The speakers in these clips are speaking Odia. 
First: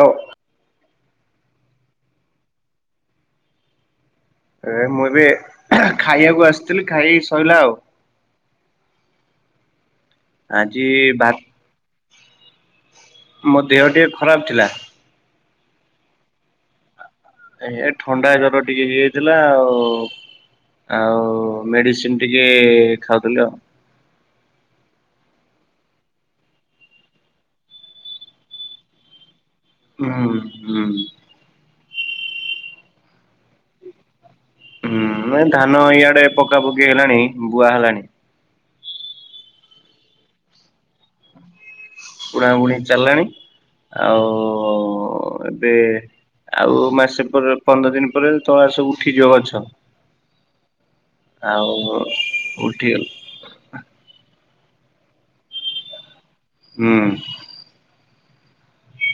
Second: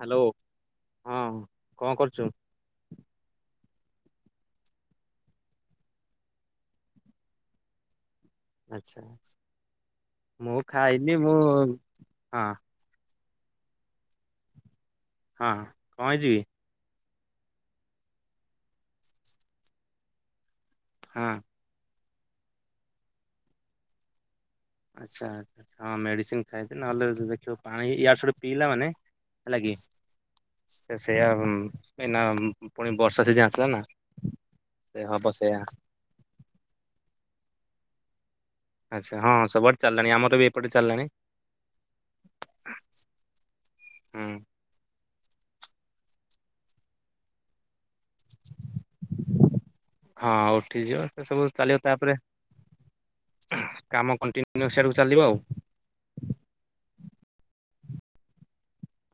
ହ୍ୟାଲୋ, ହଁ କଣ କରୁଛୁ? ଏ ମୁଁ ଏବେ ଖାଇବାକୁ ଆସିଥିଲି। ଖାଇ ସଇଲା ଆଉ। ଆଚ୍ଛା ଆଚ୍ଛା। ମୁଁ ଆଜି ଖାଇନି ଭା ମୁଁ, ହଁ। ମୋ ଦେହ ଟିକେ ଖରାପ ଥିଲା। ହଁ, କଣ ହେଇଚି କି? ଅଜ୍ଞା, ଏ ଥଣ୍ଡା ଏରା ପାଟି ଟିକେ ଇଏ ହେଇଯାଇଥିଲା ଆଉ। ଆଉ ହଁ ମେଡିସିନ ଟିକେ ଖାଉଥିଲି ଆଉ। ଆଚ୍ଛା ହଁ, ମେଡିସିନ ଖାଇଲେ, ନହେଲେ ଦେଖିବ ପାଣି ଇଆଡୁ ସିଆଡୁ ପିଇଲା ମାନେ ହେଲା କି? ହୁଁ ହୁଁ। ସେ ସେଇଆ ହୁଁ ଏଇନା ପୁଣି ବର୍ଷା ସିଜିନ୍ ଆସିଲା ନା। ହୁଁ, ସେ ହବ ୟେ ସେଇଆ ଧାନ ଇଆଡେ ପକା ପକି ହେଲାଣି, ବୁହା ହେଲାଣି। ଆଚ୍ଛା ହଁ, ସବୁଆଡେ ଚାଲିଲାଣି, ଆମର ବି ଏପଟେ ଚାଲିଲାଣି। ବୁଣାବୁଣି ଚାଲିଲାଣି। ହୁଁ। ଆଉ ଏବେ ଆଉ ମାସେ ପରେ, ପନ୍ଦର ଦିନ ପରେ ତଳା ସବୁ ଉଠିଯିବ ଗଛ। ହଁ ଉଠିଯିବ, ସେ ସବୁ ଆଉ ଚାଲିବ ତାପରେ ଉଠିଗଲା କାମ କଣ୍ଟିନ୍ୟୁସଆଡ଼କୁ ଚାଲିବ ଆଉ। ହୁଁ।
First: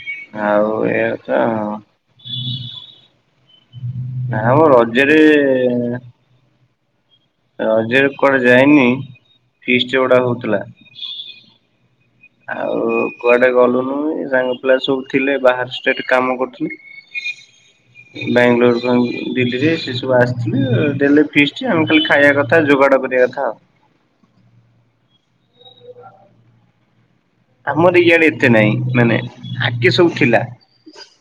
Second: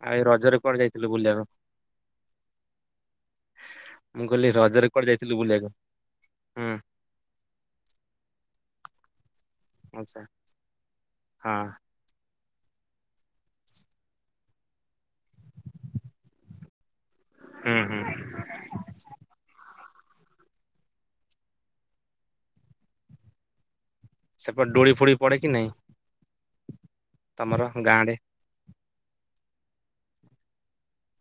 ଆଉ ଏଇ ରଜରେ କୁଆଡେ ଯାଇଥିଲ ଏଇଆ କଥା ବୁଲିବାକୁ? ଆଉ। ମୁଁ ନା କହିଲି ମ ରଜରେ କୁଆଡେ ଯାଇଥିଲୁ ବୁଲିବାକୁ? ହୁଁ। ରଜରେ କୁଆଡେ ଯାଇନି। ଫିଷ୍ଟି ଆଚ୍ଛା ଗୁଡା ହଉଥିଲା। ହଁ। ଆଉ, କୁଆଡ଼େ ଗଲୁନି। ସାଙ୍ଗ ପିଲା ସବୁ ଥିଲେ, ବାହାର ଷ୍ଟେଟ୍ କାମ କରୁଥିଲେ। ହୁଁ, ହୁଁ। ବାଙ୍ଗଲୋର, ଦିଲ୍ଲୀରେ ସେ ସବୁ ଆସିଥିଲେ, ଦେଲେ ଫିସ୍ଟି। ଆମେ ଖାଲି ଖାଇଆ କଥା, ଯୋଗାଡ଼ କରିଆ କଥା ଆଉ। ସେପଟ୍ ଡୋଳି ଫୋଳି ପଡ଼େ କି ନାଇଁ? ତମର ଗାଁ ଆମର ଆଡେ? ଇଆଡ଼େ ଏତେ ନାଇଁ, ନାଁ ନାଇ ଆଗେ ସବୁ ଥିଲା।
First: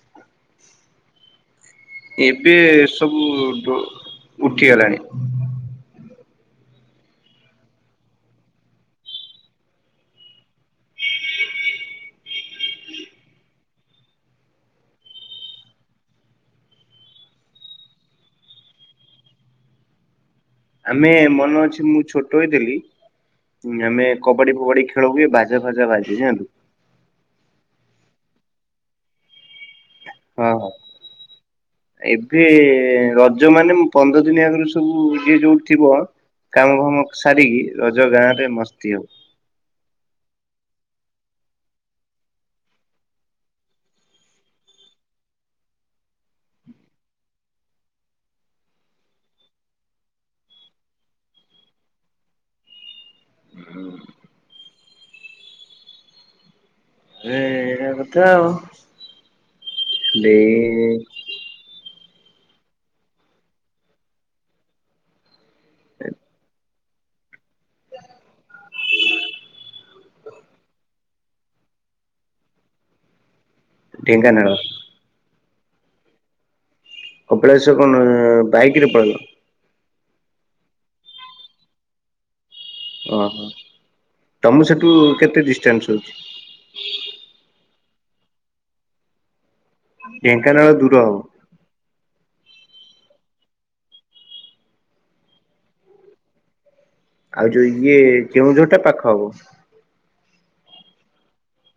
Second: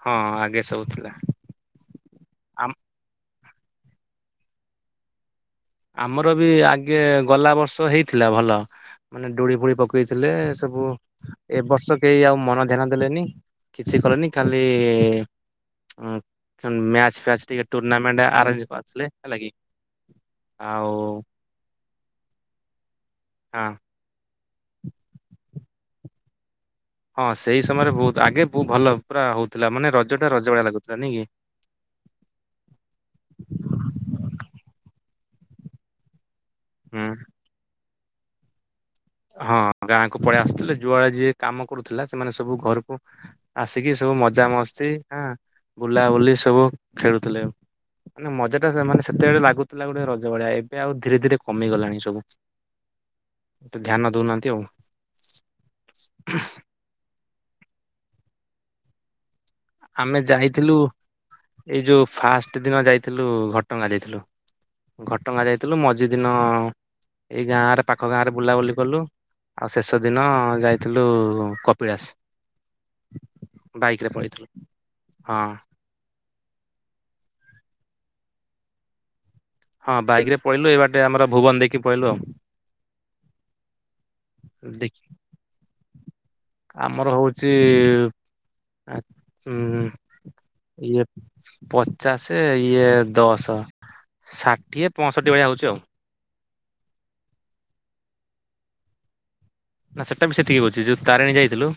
ହଁ, ଆଗେ ସବୁ ଥିଲା। ଏବେ ଆମ ସବୁ ଦୋ ଉଠିଗଲାଣି। ଆମର ବି ଆଗେ ଗଲା ବର୍ଷ ହେଇଥିଲା ଭଲ। ମାନେ ଡୋଳି ଫୋଳି ପକେଇଥିଲେ ସବୁ ଏ ବର୍ଷ କେହି ଆଉ ମନ ଧ୍ୟାନ ଦେଲେନି, କିଛି କଲେନି ଖାଲି ହୁଁ, ମ୍ୟାଚ୍ ଫ୍ୟାଚ୍ ଟିକେ ଟୁର୍ଣ୍ଣାମେଣ୍ଟ ଆରେଞ୍ଜ କରିଥିଲେ, ହେଲା କି। ଆଉ ଆମେ ମନ ଅଛି, ମୁଁ ଛୋଟ ହୋଇ ଥିଲି। ହଁ ଆମେ କବାଡ଼ିିି ଫୋବାଡ଼ିି ଖେଳ ହୁଏ, ବାଜା ଫାଜା ବାଜେ, ଜାଣିଲୁ। ହଁ, ସେଇ ସମୟରେ ବହୁତ୍ ଆଗେ ବୋ ଭଲ ପୁରା ହଉଥିଲା, ମାନେ ରଜଟା ହଁ ରଜ ହଁ। ଭଳିଆ ଲାଗୁଥିଲା। ନାଇଁ କି? ଏବେ, ରଜ ମାନେ ପନ୍ଦର ଦିନି ଆଗୁରୁ ସବୁ ଯିଏ ଯୋଉଠି ଥିବ କାମ ଫାମ ହୁଁ ସାରିକି, ରଜ ଗାଁରେ ମସ୍ତି ହବ। ହଁ, ଗାଁ କୁ ପଳେଇ ଆସୁଥିଲେ, ଯୁଆଡ଼େ ଯିଏ କାମ କରୁଥିଲା, ସେମାନେ ସବୁ ଘରକୁ ଆସିକି ସବୁ ମଜା ମସ୍ତି, ହଁ ବୁଲା ବୁଲି ସବୁ ଖେଳୁଥିଲେ। ମାନେ, ମଜାଟା ମାନେ ସେତେବେଳେ ଲାଗୁଥିଲା ଗୋଟେ ରଜ ଭଳିଆ, ଏବେ ଆଉ ଧୀରେ ଧୀରେ କମି ଗଲାଣି ସବୁ। ଏତେ ଧ୍ୟାନ ଦଉ ନାହାଁନ୍ତି ଆଉ। ହେ, ଏଇରମ କଥା ଆଉ। ଆମେ ଦେଇ ଯାଇଥିଲୁ ଏଇ ଯୋଉ ଫାଷ୍ଟ୍ ଦିନ ଯାଇଥିଲୁ, ଘଟ ଗାଁ ଯାଇଥିଲୁ। ଘଟ ଗାଁ ଯାଇ ଥିଲୁ। ମଝି ଦିନ, ଏଇ ଗାଁରେ ପାଖ ଗାଁରେ ବୁଲାବୁଲି କଲୁ। ଆଉ ଶେଷ ଦିନ ଯାଇଥିଲୁ କପିଳାସ। ବାଇକରେ ପଳେଇଥିଲୁ। ଢେଙ୍କାନାଳ ହଁ। କପିଳାସ କଣ ବାଇକରେ ପଳେଇଲ? ହଁ ବାଇକ୍ ରେ ପଳେଇଲୁ ଏଇ ବାଟେ ଆମର ଭୁବନ ଦେଇକି ପଳେଇଲୁ ଆଉ। ଓହୋ ତମ ସେଠୁ ଦେଖ କେତେ ଡିଷ୍ଟାନ୍ସ ହଉଛି। ଆମର ହଉଚି ଉଁ ଢ଼େଙ୍କାନାଳ ଦୂର ହବ। ପଚାଶେ ଇଏ ଦଶ ଷାଠିଏ ପଂଶଠିି ଭଳିଆ ହଉଛି ଆଉ। ଆଉ ଯୋଉ ଇଏ କେଉଁଝର୍ ଟା ପାଖ ହବ। ନା ସେଇଟା ବି ସେତିକି ହଉଛି ଯୋଉ ତାରିଣୀ ଯାଇଥିଲୁ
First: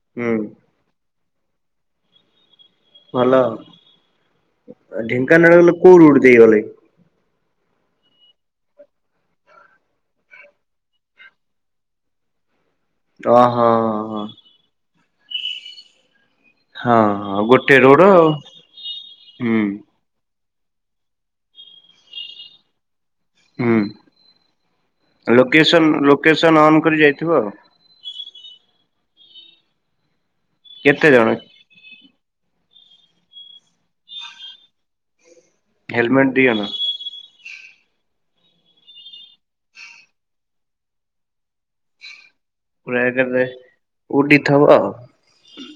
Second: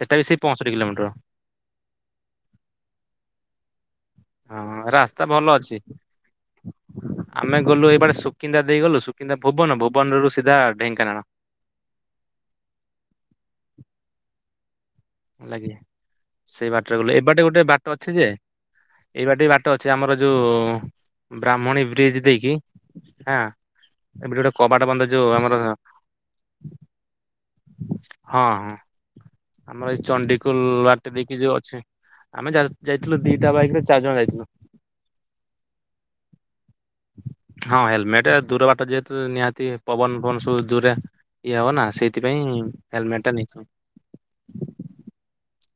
ସେଇଟା ବି ହୁଁ ସେଇ ପଂଶଠିି କିଲୋମିଟର। ଭଲ ହଁ ଆଉ ରାସ୍ତା ଭଲ ଢ଼େଙ୍କାନାଳ ଅଛି। ଗଲେ କୋଉ ରୁଟ୍ ଦେଇଗଲେ? ଆମେ ଗଲୁ ଏଇ ବାଟେ ସୁକିନ୍ଦା ଦେଇ ଗଲୁ ସୁକିନ୍ଦା ଭୁବନ ଭୁବନ ରୁ ସିଧା ଢେଙ୍କାନାଳ। ତ ହଁ-ହଁ-ହଁ। ଆଜ୍ଞା ସେଇ ହଁ ବାଟରେ ଗଲୁ ଏ ହଁ ବାଟେ ଗୋଟେ ବାଟ ରୋଡ ଅଛି ଆଉ ଯେ ଏଇ ବାଟେ ହୁଁ ବାଟ ଅଛି ଆମର ଯୋଉ ବ୍ରାହ୍ମଣୀ ବ୍ରିଜ୍ ଦେଇକି ହଁ ହୁଁ। ଏବେ ଗୋଟେ କବାଟ ବନ୍ଦ ଯୋଉ ଆମର ଲୋକେସନ୍ ଲୋକେସନ୍ ଅନ୍ କରି ଯାଇଥିବ ଆଉ। ହଁ-ହଁ ଆମର୍ ଏଇ ଚଣ୍ଡିଖୋଲ୍ କେତେ ବାଟ ଜଣ ଦେଇକି ଯୋଉ ଅଛି। ଆମେ ଯାଇ ଯାଇଥିଲୁ ଦିଟା ବାଇକ ରେ ଚାର୍ ଜଣ ଯାଇଥିଲୁ। ହେଲମେଟ୍ ଦିଅନ। ହଁ ହେଲମେଟ୍ ଦୂର ବାଟ ଯେହେତୁ ନିହାତି ପବନ ଫବନ୍ ସବୁ ଦୂରା ଇଏ ହବ ନା ସେଇଥିପାଇଁ ପୂରା ଟା ଏକାଥରେ ନେଇଛି ଉଡିଥବ ଆଉ।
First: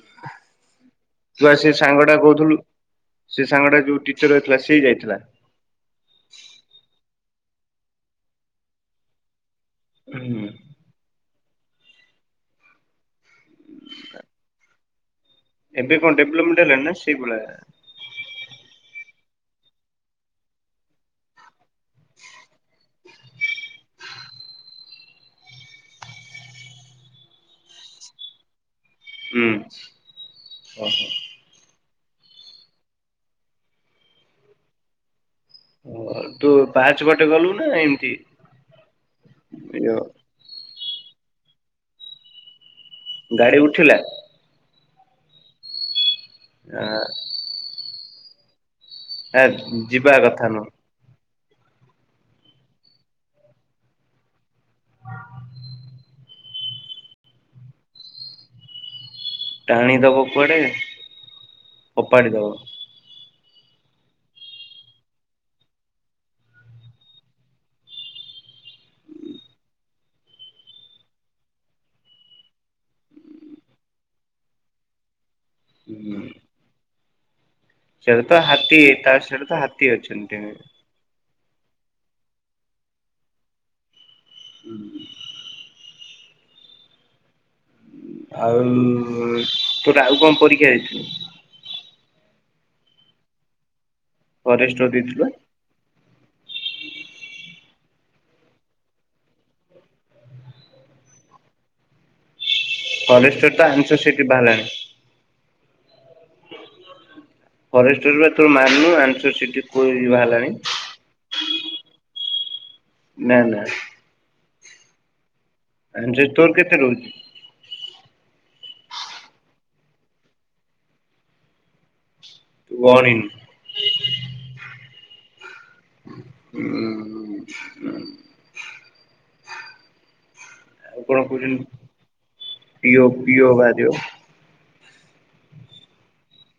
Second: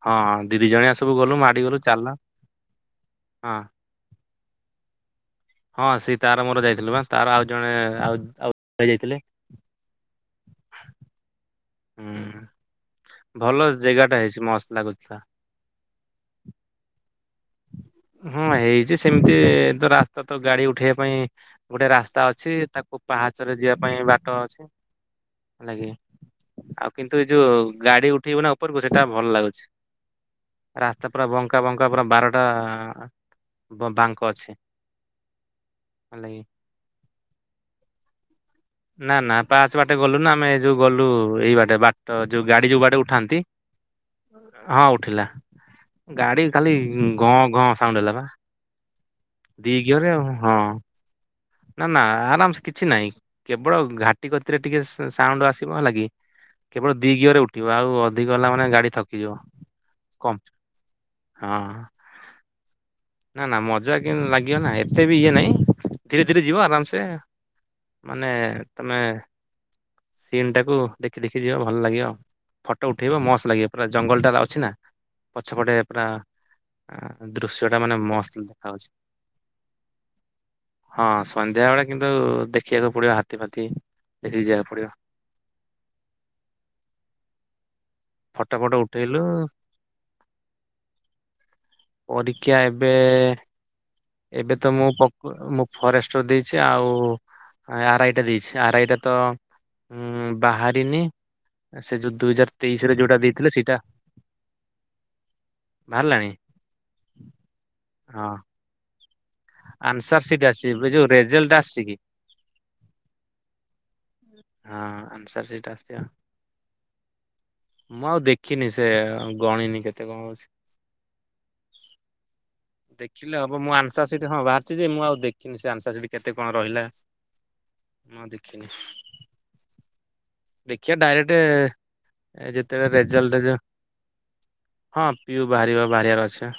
ହଁ ଦିଦି ଜଣିଆ ସବୁ ଗଲୁ ମାଡ଼ି ସେ ଗଲୁ ସାଙ୍ଗ ଟା ଚାଲ। କହୁଥିଲୁ ସେ ସାଙ୍ଗଟା ଯୋଉ ଟିଚର୍ ରହିଥିଲା ସେ ଯାଇଥିଲା। ହଁ ସେ ତାର ମୋର ଯାଇଥିଲୁ ବା ତାର ଆଉ ଜଣେ ଆଉ ଆଉ ଜଣେ ଭାଇ ଯାଇଥିଲେ। ହୁଁ। ହୁଁ ଭଲ ଜେଗାଟା ହେଇଛି ମସ୍ତ ଲାଗୁଥିଲା। ଏବେ କଣ ଡେଭଲମେଣ୍ଟ ହେଲାଣି ନା ସେଇଭଳିଆ। ହଁ ହେଇଚି ସେମିତି ତ ରାସ୍ତା ତ ଗାଡି ଉଠେଇବା ପାଇଁ ଗୋଟେ ରାସ୍ତା ଅଛି ତାକୁ ପାହାଚରେ ଯିବା ପାଇଁ ବାଟ ଅଛି। ଲାଗେ ଆଉ କିନ୍ତୁ ଏ ଯୋଉ ଗାଡି ଉଠେଇବୁ ନା ଉପରକୁ ସେଇଟା ଭଲ ହୁଁ। ଲାଗୁଛି ରାସ୍ତା ପୁରା ବଙ୍କା ବଙ୍କା ପୁରା ବାର ତ ବାଙ୍କ ଅଛି ଓ ହେଲାଗି। ତୁ ପାହାଚ ବାଟେ ଗଲୁ ନା ଏମିତି। ନା ନା ପାହାଚ ବାଟେ ଗଲୁ ନୁ ଆମେ ଯୋଉ ଗଲୁ ଏଇ ବାଟେ ବାଟ ଯୋଉ ଗାଡି ଯୋଉ ବାଟେ ଉ ଠାନ୍ତି ଗାଡି ଉଠିଲା ହଁ ଉଠିଲା ଗାଡି ଖାଲି ଆ ଗଁ ଗଁ ସାଉଣ୍ଡ ହେଲା ବା ଦି ଯିବା ଗିଅରେ କଥା ହଁ। ନୁହଁ ନା ନା ଆରାମ ସେ କିଛି ନାହିଁ କେବଳ ଘାଟି ଗତିରେ ଟିକେ ସାଉଣ୍ଡ ଆସିବ ହେଲା କି। କେବଳ ଦି ଗିଅ ରେ ଉଠିବ ଆଉ ଅଧିକ ହେଲା ମାନେ ଗାଡି ଥକି ଯିବ। ଟାଣି ଦବ କୁଆଡେ ଫୋପାଡି ଦବ। ନା ନା ମଜା କେମିତି ଲାଗିବନା ଏତେ ବି ଇଏ ନାହିଁ। ଧୀରେ ଧୀରେ ଯିବ ଆରାମସେ ମାନେ ତମେ ସିନ୍ ଟାକୁ ଦେଖି ଦେଖି ଯିବ ଭଲ ଲାଗିବ। ଫଟୋ ଉଠେଇବ ମସ୍ତ ଲାଗିବ ପୁରା ଜଙ୍ଗଲଟା ଅଛି ନା। ପଛପଟେ ପୁରା ହୁଁ ଦୃଶ୍ୟ ଟା ମାନେ ସେଟା ତ ମସ୍ତ ହାତୀ ଦେଖାଯାଉଛି। ତା ସିଆଡୁ ତ ଫ୍ରି ଅଛନ୍ତି ଏବେ? ହଁ ସନ୍ଧ୍ୟା ବେଳେ କିନ୍ତୁ ଦେଖିଆକୁ ପଡିବ ହାତୀ ଫାତି ଦେଖିକି ଯିବାକୁ ହୁଁ ପଡିବ। ଫଟୋ ଆଉ ଫଟ ଉଠେଇଲୁ ତୋର ଆଉ କଣ ପରୀକ୍ଷା ଦେଇଥିଲୁ? ପରୀକ୍ଷା ଏବେ ଏବେ ତ ଫରେଷ୍ଟର ମୁଁ ଦେଇଥିଲୁ ବା ପକ୍ ଓ ମୁଁ ଫରେଷ୍ଟର ଦେଇଛି ଆଉ ଆର ଆଇ ଟା ଦେଇଛି, ଆର ଆଇ ଟା ତ ଉଁ ବାହାରିନି ସେ ଯୋଉ ଦୁଇ ହଜାର ତେଇଶିରେ ଯୋଉଟା ଫରେଷ୍ଟର ଦେଇଥିଲେ, ତ ସେଇଟା ଆନ୍ସର ସିଟ୍ ବାହାରିଲାଣି। ବାହାରିଲାଣି? ଫରେଷ୍ଟର ହଁ [unintelligible] ତୋର ମାନୁ ଆନସୁ ସି [unintelligible] ଆନ୍ସର ସିଟ୍ ଆସିଛି, ଏବେ ଯୋଉ ରେଜଲ୍ଟ ଆସିଚି କି? ନା, ନା। ହଁ ଆନ୍ସର ସିଟ୍ ଆ ଆନ୍ସର ତୋର କେତେ ରହୁଚି? ମୁଁ ଆଉ ଦେଖିନି ସେ ଗଣିନି କେତେ କଣ ଅଉଚି? ତୁ ଗଣିନୁ ଦେଖିଲେ ହବ ମୁଁ ଆନ୍ସର ସିଟ୍ ଯେ ହଁ ବାହାରିଚି ଯେ, ମୁଁ ଆଉ ଦେଖିନି ସେ ଆନ୍ସର ସେଠି କେତେ କଣ ରହିଲା? ଉଁ ମୁଁ ଆଉ ଦେଖିନି। ଦେଖିବା ଆଉ କଣ ଡାଇରେକ୍ଟ କହୁଛନ୍ତି ଯେତେବେଳେ ପିଓ ରେଜଲଟ୍ ପିଓ ଯୋଉ ବାହାରିବ ହଁ ପିଉ ବାହାରିବ ବାହାରିବାର ଅଛି।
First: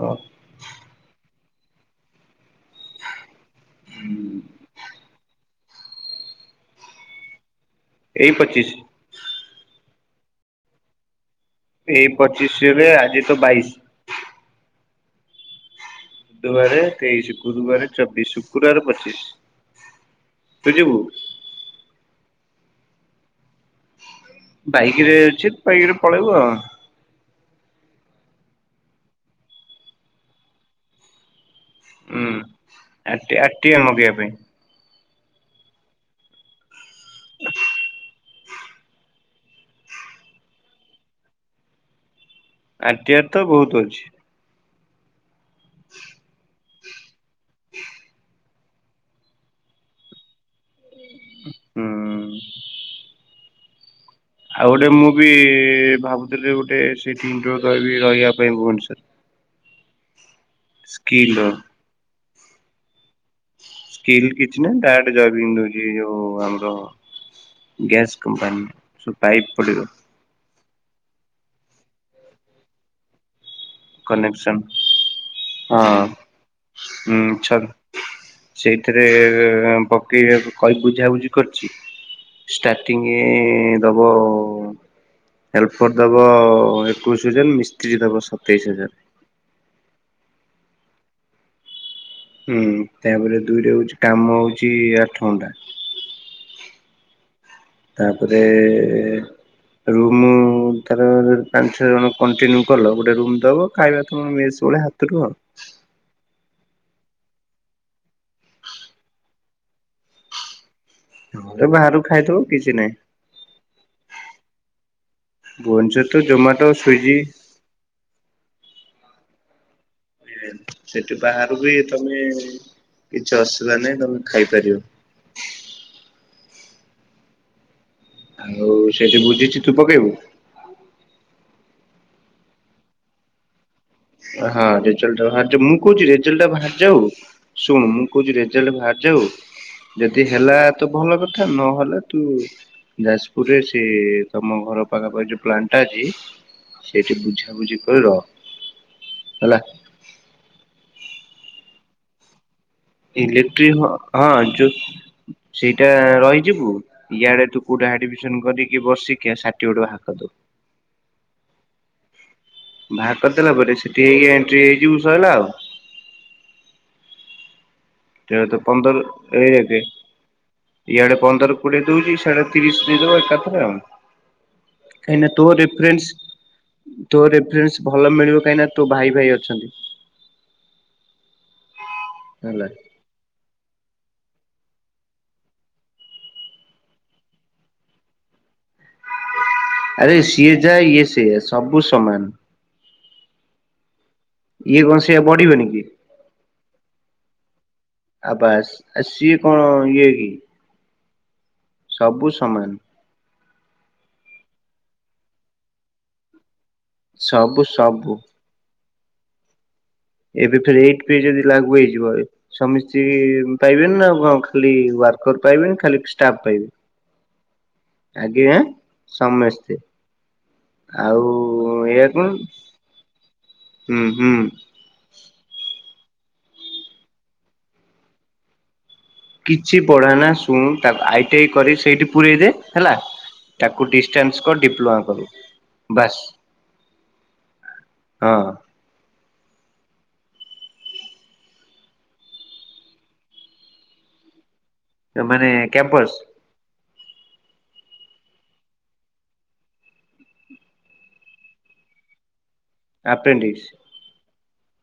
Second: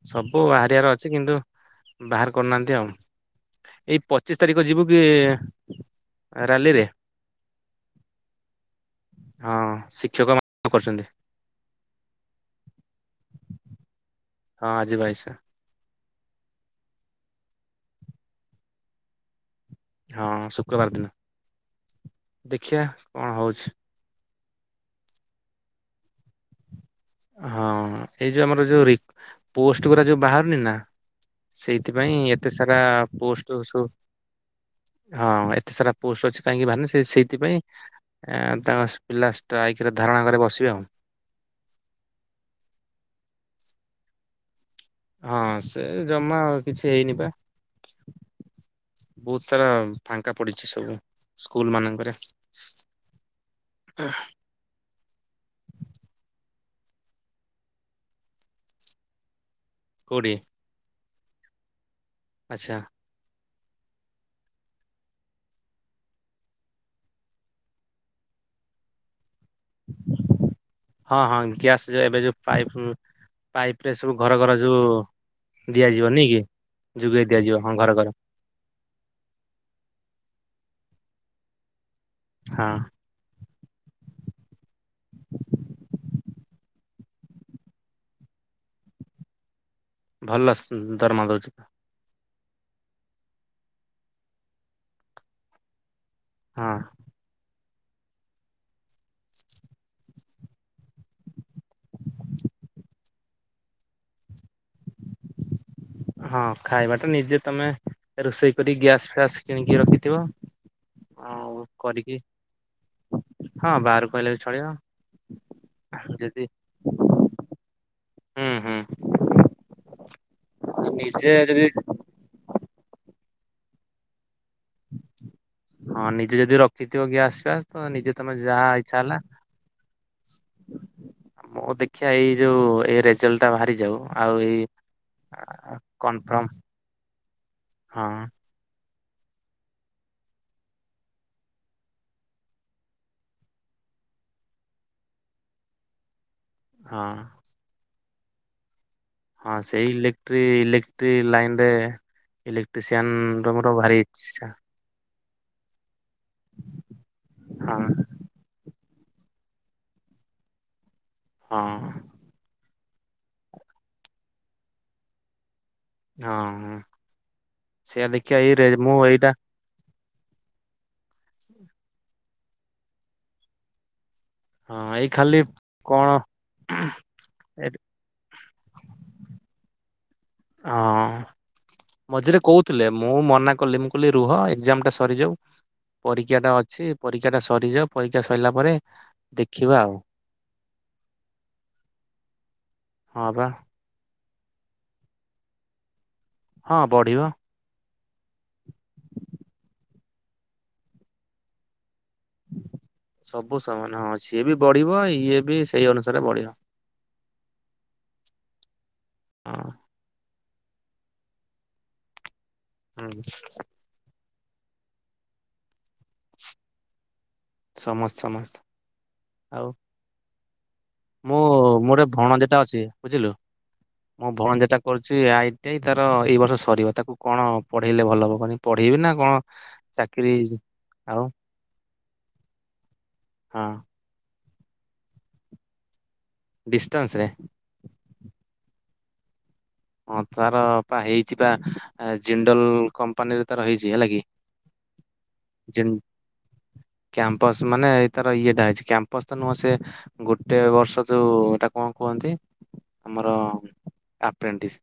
ହଁ ସବୁ ବାହାରିବାର ଅଛି କିନ୍ତୁ ବାହାର କରୁନାହାନ୍ତି ଆଉ, ଏଇ ପଚିଶ ତାରିଖ ଯିବୁ କି ଆ ରାଲିିରେ। ଏଇ ପଚିଶ? ହଁ ଶିକ୍ଷକ ମାନେ କରୁଚନ୍ତି। ଏଇ ପଚିଶରେ ଆଜି ତ ବାଇଶି। ହଁ ଆଜିି ବାଇସି। ବୁଧବାରେ ତେଇଶି, ଗୁରୁବାରେ ଚୋବିଶ, ଶୁକ୍ରବାରେ ପଚିଶ। ହଁ ତୁ ଶୁକ୍ରବାର ଯିବୁ ଦିନ। ଦେଖିବା କଣ ହଉଛି? ବାଇକ ରେ ଅଛି ବାଇକ ରେ ପଳେଇବୁ ଆଉ [unintelligible] ହଁ ଏଇ ଯୋଉ ଆମର ଯୋଉ ରିପ୍ ପୋଷ୍ଟ ଗୁଡା ଯୋଉ ବାହାରୁନି ନା। ସେଇଥିପାଇଁ ହୁଁ ଏତେ ସାରା ଆରଟି ପୋଷ୍ଟ ଆରଟିଆ ସ ମଗେଇବା ପାଇଁ। ହଁ ଏତେ ସାରା ପୋଷ୍ଟ ଅଛି କାହିଁକି ଭାଆରୁନି ସେ ସେଇଥିପାଇଁ ଅଁ ତାଙ୍କ ସ ପିଲା ଷ୍ଟ୍ରାଇକ ରେ ଧାରଣା ଘରେ ବସିବେ ଆଉ। ଆଇଡ଼ିଆ ତ ବହୁତ ଅଛି। ହଁ ସେ ଜମା ଆଉ କିଛି ହେଇନି ବା। ବହୁତ ସାରା ଫାଙ୍କା ପଡିଛି ସବୁ। ସ୍କୁଲ ହୁଁ ମାନଙ୍କରେ। ଆଉ ଗୋଟେ ମୁଁ ବି ଭାବୁଥିଲି ଗୋଟେ [unintelligible] କହିବି ରହିବା ପାଇଁ ଭୁବନେଶ୍ୱର। କଉଠି? ସ୍କିଲ ର। ଆଚ୍ଛା। ସ୍କିଲ୍ କିଛି ନାହିଁ [unintelligible] ଜଗି ରହିଛି ଯୋଉ ଆମର ଗ୍ୟାସ୍ କମ୍ପାନୀ ସବୁ ପାଇପ୍ ପଡିବ। ହଁ ହଁ। ଗ୍ୟାସ ଯୋଉ ଏବେ ଯୋଉ ପାଇପ ହୁଁ। ପାଇପ ରେ ସବୁ ଘର ଘର କନେକ୍ସନ ଯୋଉ ହଁ ଦିଆଯିବନି କି? ହୁଁ ଯୋଗେଇ ଛ ଦିଆଯିବ ହଁ ଘର ଘର। ସେଇଥିରେ ପକେଇ କହି ବୁଝାବୁଝି କରିଛି ହଁ ଷ୍ଟାର୍ଟିଂ ଇଏ ଦବ। ହେଲପର ଦବ ଏକୋଇଶ ହଜାର, ମିସ୍ତ୍ରୀ ଦବ ସତେଇଶ ହଜାର। ଭଲ ସ ଉଁ ଦରମା ଦଉଛ। ହୁଁ ତାପରେ ଦୁଇରେ ହଉଛି କାମ ହଉଛି ଆଠ ଘଣ୍ଟା। ହଁ। ତାପରେ ରୁମ ତାର ପାଞ୍ଚ ଛଅ ଜଣ କଣ୍ଟିନ୍ୟୁ କଲ ଗୋଟେ ରୁମ ଦବ ଖାଇବାକୁ ମେସ୍ ଭଳିଆ ହ। [unintelligible] ହଁ ଖାଇବାଟା ନିଜେ ତମେ ରୋଷେଇ କରି ଗ୍ୟାସ୍ ଫ୍ୟାସ କିଣିକି ରଖିଥିବ। ଆଉ ନହେଲେ ବାହାରୁ କରିକି ଖାଇଦବ କିଛି ନାହିଁ ହଁ ବାହାରୁ କହିଲେ ବି ଚଳିବ। ଭୁବନେଶ୍ବର ତ ଯଦି ଜୋମାଟୋ, ସ୍ଵିଗି। ହୁଁ ହୁଁ। ସେଠି ନିଜେ ବାହାରୁ ଯଦି ବି ତମେ କିଛି ଅସୁବିଧା ନାହିଁ ତମେ ଖାଇପାରିବ। ହଁ ନିଜେ ଯଦି ରଖିଥିବ ଗ୍ୟାସ ଫିଆସ୍ ତମେ ନିଜେ ତମେ ଯାହା ଆଉ ଇଚ୍ଛା ହେଲା ସେଇଠି ବୁଝିଛି ତୁ ପକେଇବୁ? ମୁଁ ଦେଖିବା ଏଇ ଯୋଉ ଏଇ ରେଜେଲ ଟା ବାହାରି ଯାଉ। ଆଉ ଏଇ ହଁ ରେଜଲ୍ଟ ଟା ବାହାରି ଯା ମୁଁ କହୁଛି ରେଜଲ୍ଟ କନଫର୍ମ ଟା ବାହାରିଯାଉ ଶୁଣ ହଁ ମୁଁ କହୁଛି ରେ ଜଲ୍ଟ ବାହାରି ଯାଉ ଯଦି ହେଲା ତ ଭଲ କଥା ନହେଲେ ତୁ ଯାଜପୁରରେ ସେ ତମ ଘର ପାଖାପଖି ଯୋଉ ପ୍ଲାନଟା ଅଛି। ହଁ ସେଇଠି ବୁଝାବୁଝି କରି ର। ହଁ ସେଇ ଇଲେକ୍ଟ୍ରି ଇଲେକ୍ଟ୍ରି ଲାଇନ ରେ ଇଲେକ୍ଟ୍ରିସିଆନ ର ଇଲେକ୍ଟ୍ରି ମୋର ହଁ ଭାରି ହଁ ଇଛା। ଯୋଉ ସେଇଟା ରହିଯିବୁ ଇଆଡେ ତୁ ହଁ କୁଉଟା ଆଡିମି ସନ କରିକି ବସିକି ସାଠିପିକେଟ ବାହାର କରିଦବୁ। ହଁ। ବାହାର କରିଦେଲା ପରେ ସେଠି ହେଇକି ଏଣ୍ଟ୍ରି ହେଇକି ଯିବୁ ସରିଲା ଆଉ। ହଁ ହୁଁ। କେବେ ତ ପନ୍ଦର ଏଇଟା ରହିଯା ଏଇଠି ଇଆଡେ ପନ୍ଦର କୋଡିଏ ଦଉଛି ସିଆଡେ ତିରିଶ ଦେଇଦବା ଏକାଥରେ ଆଉ। ହଁ ଏଇ କାହିଁକିନା ଖାଲି ତୋ କଣ ରିଫେରନ୍ସ ତୋ ଏ ରିଫେରନ୍ସ ଭଲ ମିଳିବ କାହିଁକି ନା ତୋ ଭାଇ ଭାଇ ଅଛନ୍ତି। ହଁ ମଝିରେ ହେଲା କହୁଥିଲେ। ମୁଁ ମନା କଲି ମୁଁ କହିଲି ରୁହ ଏଗଜାମ ଟା ସରିଯାଉ। ପରୀକ୍ଷା ଟା ଅଛି ପରୀକ୍ଷା ଟା ସରିଯାଉ ପରୀକ୍ଷା ସରିଲା ପରେ ଦେଖିବା ଆଉ। ଆରେ ସିଏ ଯାହା ଇଏ ସିଏ ସବୁ ସମାନ। ହଁ ବା ଇଏ କଣ ସେଆ ବଢ଼ିବନି କି? ହଁ ବଢ଼ିବ। ଆଉ ବାସ୍ ଆ ସିଏ କଣ ଇଏ କି? ସବୁ ସମାନ ସବୁ ସମାନ ହଁ ସିଏ ବି ବଢ଼ିବ। ଇଏ ବି ସେଇ ଅନୁସାରେ ବଢ଼ିବ। ସବୁ ସବୁ ହୁଁ। ଏବେ ଫେର ଏଇଥ ପେ ଯଦି ଲାଗୁ ହେଇଯିବ। ହୁଁ। ସମିସ୍ତିଙ୍କି ପେଇବେନି ନା ଙ୍କ ଖାଲି ୱାର୍କର ପାଇବେନି ଖାଲି ଷ୍ଟାଫ୍ ପାଇବେ। ସମସ୍ତେ ଆଜ୍ଞା ସମସ୍ତେ ଆଉ ସମସ୍ତେ। ଆଉ ମୁଁ ମୋର ଏଇଆ କଣ ଭଣଜାଟା ଅଛି। ବୁଝିଲୁ ହୁଁ ମୋ ହୁଁ ଭଣଜାଟା କରୁଛି ଆଇଟିଆଇ ତାର ଏଇ ବର୍ଷ ସରିବ। ତାକୁ କଣ ପଢ଼େଇଲେ ଭଲ ହବ କହନି? ପଢେଇବି ନା କଣ? କିଛି ପଢ଼ାନା ଚାକିରି ଶୁଣୁ ତା ଆଉ ଆଇଟିଆଇ କରିକି ସେଇଟି ପୂରେଇ ଦେ। ହେଲା ହଁ ତାକୁ ଡିଷ୍ଟାନ୍ସ କ ଡିପ୍ଲୋମା କରୁ ବାସ୍ ଡିଷ୍ଟାନ୍ସରେ ହଁ। ହଁ ତାର ପା ହେଇଛି ବା ଜିଣ୍ଡଲ କମ୍ପାନୀରେ ତାର ହେଇଛି ହେଲା କି। ମାନେ ଜିନ୍ କ୍ୟାମ୍ପସ କ୍ୟାମ୍ପସ ମାନେ ଏ ତାର ଇଏଟା ଅଛି। କ୍ୟାମ୍ପସ ତ ନୁହଁ ତ ସିଏ ଗୋଟେ ବର୍ଷ ଯୋଉ ଏଟା କଣ କୁହନ୍ତି? ଆପେଣ୍ଡିକ୍ସ ପ୍ରେଣ୍ଟିସ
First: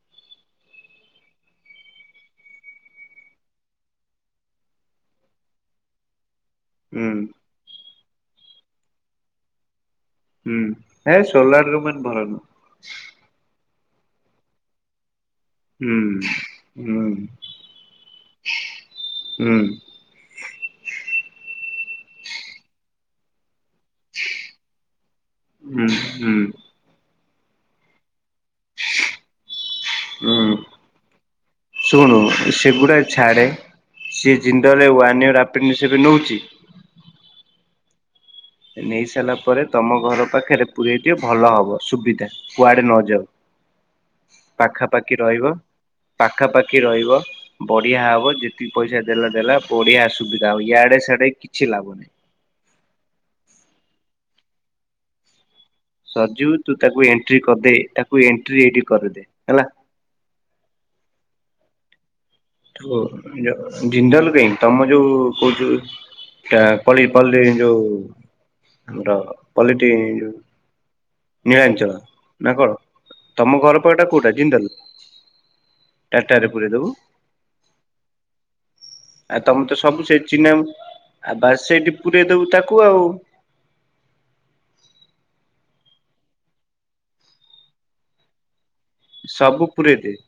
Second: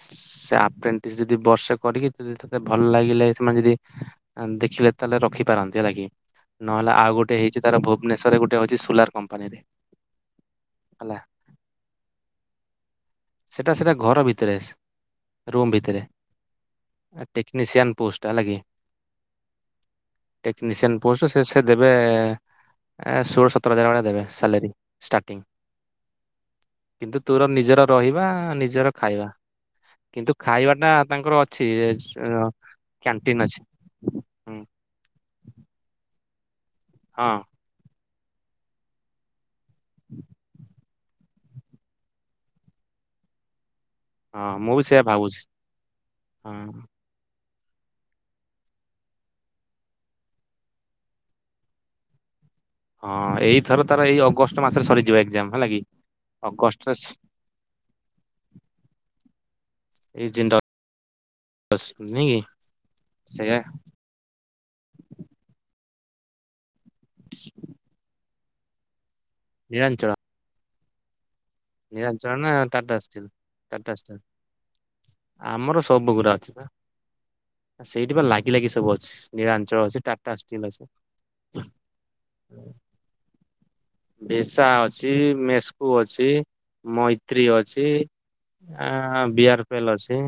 ସେ ଆପ୍ରେଣ୍ଟିସ୍ ଯଦି ବର୍ଷେ କରିକି ତତେ ଯଦି ତତେ ଭଲ ଲାଗିଲେ ସେମାନେ ଯଦି ଦେଖିଲେ ତାହେଲେ ରଖିପାରନ୍ତି ହେଲା କିି। ନହେଲେ ହୁଁ ଆଉ ଗୋଟେ ହେଇଛି ତାର ଭୁବନେଶ୍ୱରରେ ଗୋଟେ ହେଉଛି ସୋଲାର କମ୍ପାନୀରେ ହୁଁ ହେ ହେଲା। ସୋଲାର [unintelligible] ସେଇଟା ସେଇଟା ଘର ଭିତରେ ରୁମ୍ ଭିତରେ ହୁଁ ହୁଁ ଟେକ୍ନିସିଆନ୍ ପୋଷ୍ଟ୍ ହେଲା କି? ହୁଁ। ଟେକ୍ନିସିଆନ୍ ପୋଷ୍ଟ ସେ ସେ ଦେବେ ଷୋଳଶତ ସତର ହଜାର ଭଳିଆ ଦେବେ ସାଲେରୀ ଷ୍ଟାଟିଂ ହୁଁ ହୁଁ କିନ୍ତୁ ତୋର ନିଜର ରହିବା ନିଜର ଖାଇବା କିନ୍ତୁ ହୁଁ ଖାଇବା ଟା ତାଙ୍କର ଅଛି, ଶୁଣୁ ସେଗୁଡା ଛାଡେ କ୍ୟାଣ୍ଟିନ ଅଛି। ସିଏ ହୁଁ ଜିନ୍ଦଲରେ ୱାନ ୟିଅର ଅପ୍ରେଣ୍ଟିକସ୍ ରେ ନଉଚି। ହଁ। ନେଇ ସାରିଲା ପରେ ତମ ଘର ପାଖରେ ପୂରେଇ ଦିଅ। ଭଲ ହବ ସୁବିଧା କୁଆଡ଼େ ନ ଯାଉ। ହଁ ମୁଁ ବି ସେଇଆ ପାଖାପାଖି ଭାବୁଛି ରହିବ, ହଁ। ପାଖାପାଖି ରହିବ। ବଢ଼ିଆ ହବ ଯେତିକି ପଇସା ଦେଲା ଦେଲା ବଢ଼ିଆ ସୁବିଧା ହବ, ଇଆଡ଼େ ସିଆଡ଼େ ହେଇ କିଛି ଲାଭ ନାହିଁ। ହଁ ଏଇଥର ତାର ଏଇ ଅଗଷ୍ଟ ମାସରେ ସରିଯିବ ଏକ୍ଜାମ ହେଲାକି? ସର୍ଜୁ ତୁ ତାକୁ ଏଣ୍ଟ୍ରି କରିଦେ। ତାକୁ ଏଣ୍ଟ୍ରି ଏଇଠି କରିଦେ ହେଲା। ଏଇ [unintelligible] ତ ସେଇଆ ଜିନ୍ଦଲ ପାଇଁ ତମେ ଯୋଉ କହୁଛୁ ପଳୀ ପଲ୍ଲି ଯୋଉ ଡ ପଲିଟି ନିଳାଞ୍ଚଳ ଯୋଉ ନୀଳାଞ୍ଚଳ ନିଳାଞ୍ଚଳ ନା କଣ ଟାଟା ଷ୍ଟିଲ୍ ତମ ଘର ଟାଟା ପରଟା ଷ୍ଟିଲ୍ କୋଉଟା ଜିନ୍ଦଲ? ଆମର ସବୁ ଗୁଡ଼ା ଟାଟାରେ ଅଛିପା। ପୁରେଇ ଦବୁ ସେଇଠି ପା ଲାଗି ଲାଗି ସବୁ ଅ ଆଉ ତମେ ତ ସବୁ ସେ ଚିହ୍ନାଉ ଆଉ ବାସ୍ ସେଇଠି ପୁରେଇଦବୁ ତାକୁ। ଭେସା ଅଛି ମେସ୍କୁ ଅଛି ମୈତ୍ରୀ ଅଛି। ଆ ବିହାର ପେଲ୍ ଅଛି।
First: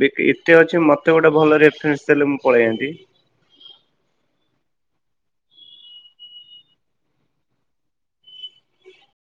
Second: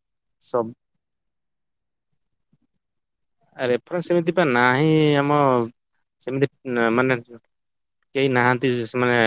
ବେ ଏତେ ସବୁ ଅଛି ମତେ ଗୋଟେଭଲ ରେଫରେନ୍ସ ଦେଲେ ପଳେଇଆନ୍ତି। ରେଫରେନ୍ସ ସେମିତି ବା ନାହିଁ ଆମ ସେମିତି ମାନେ କେହି ନାହାନ୍ତି ଶିଶୁମାନେ।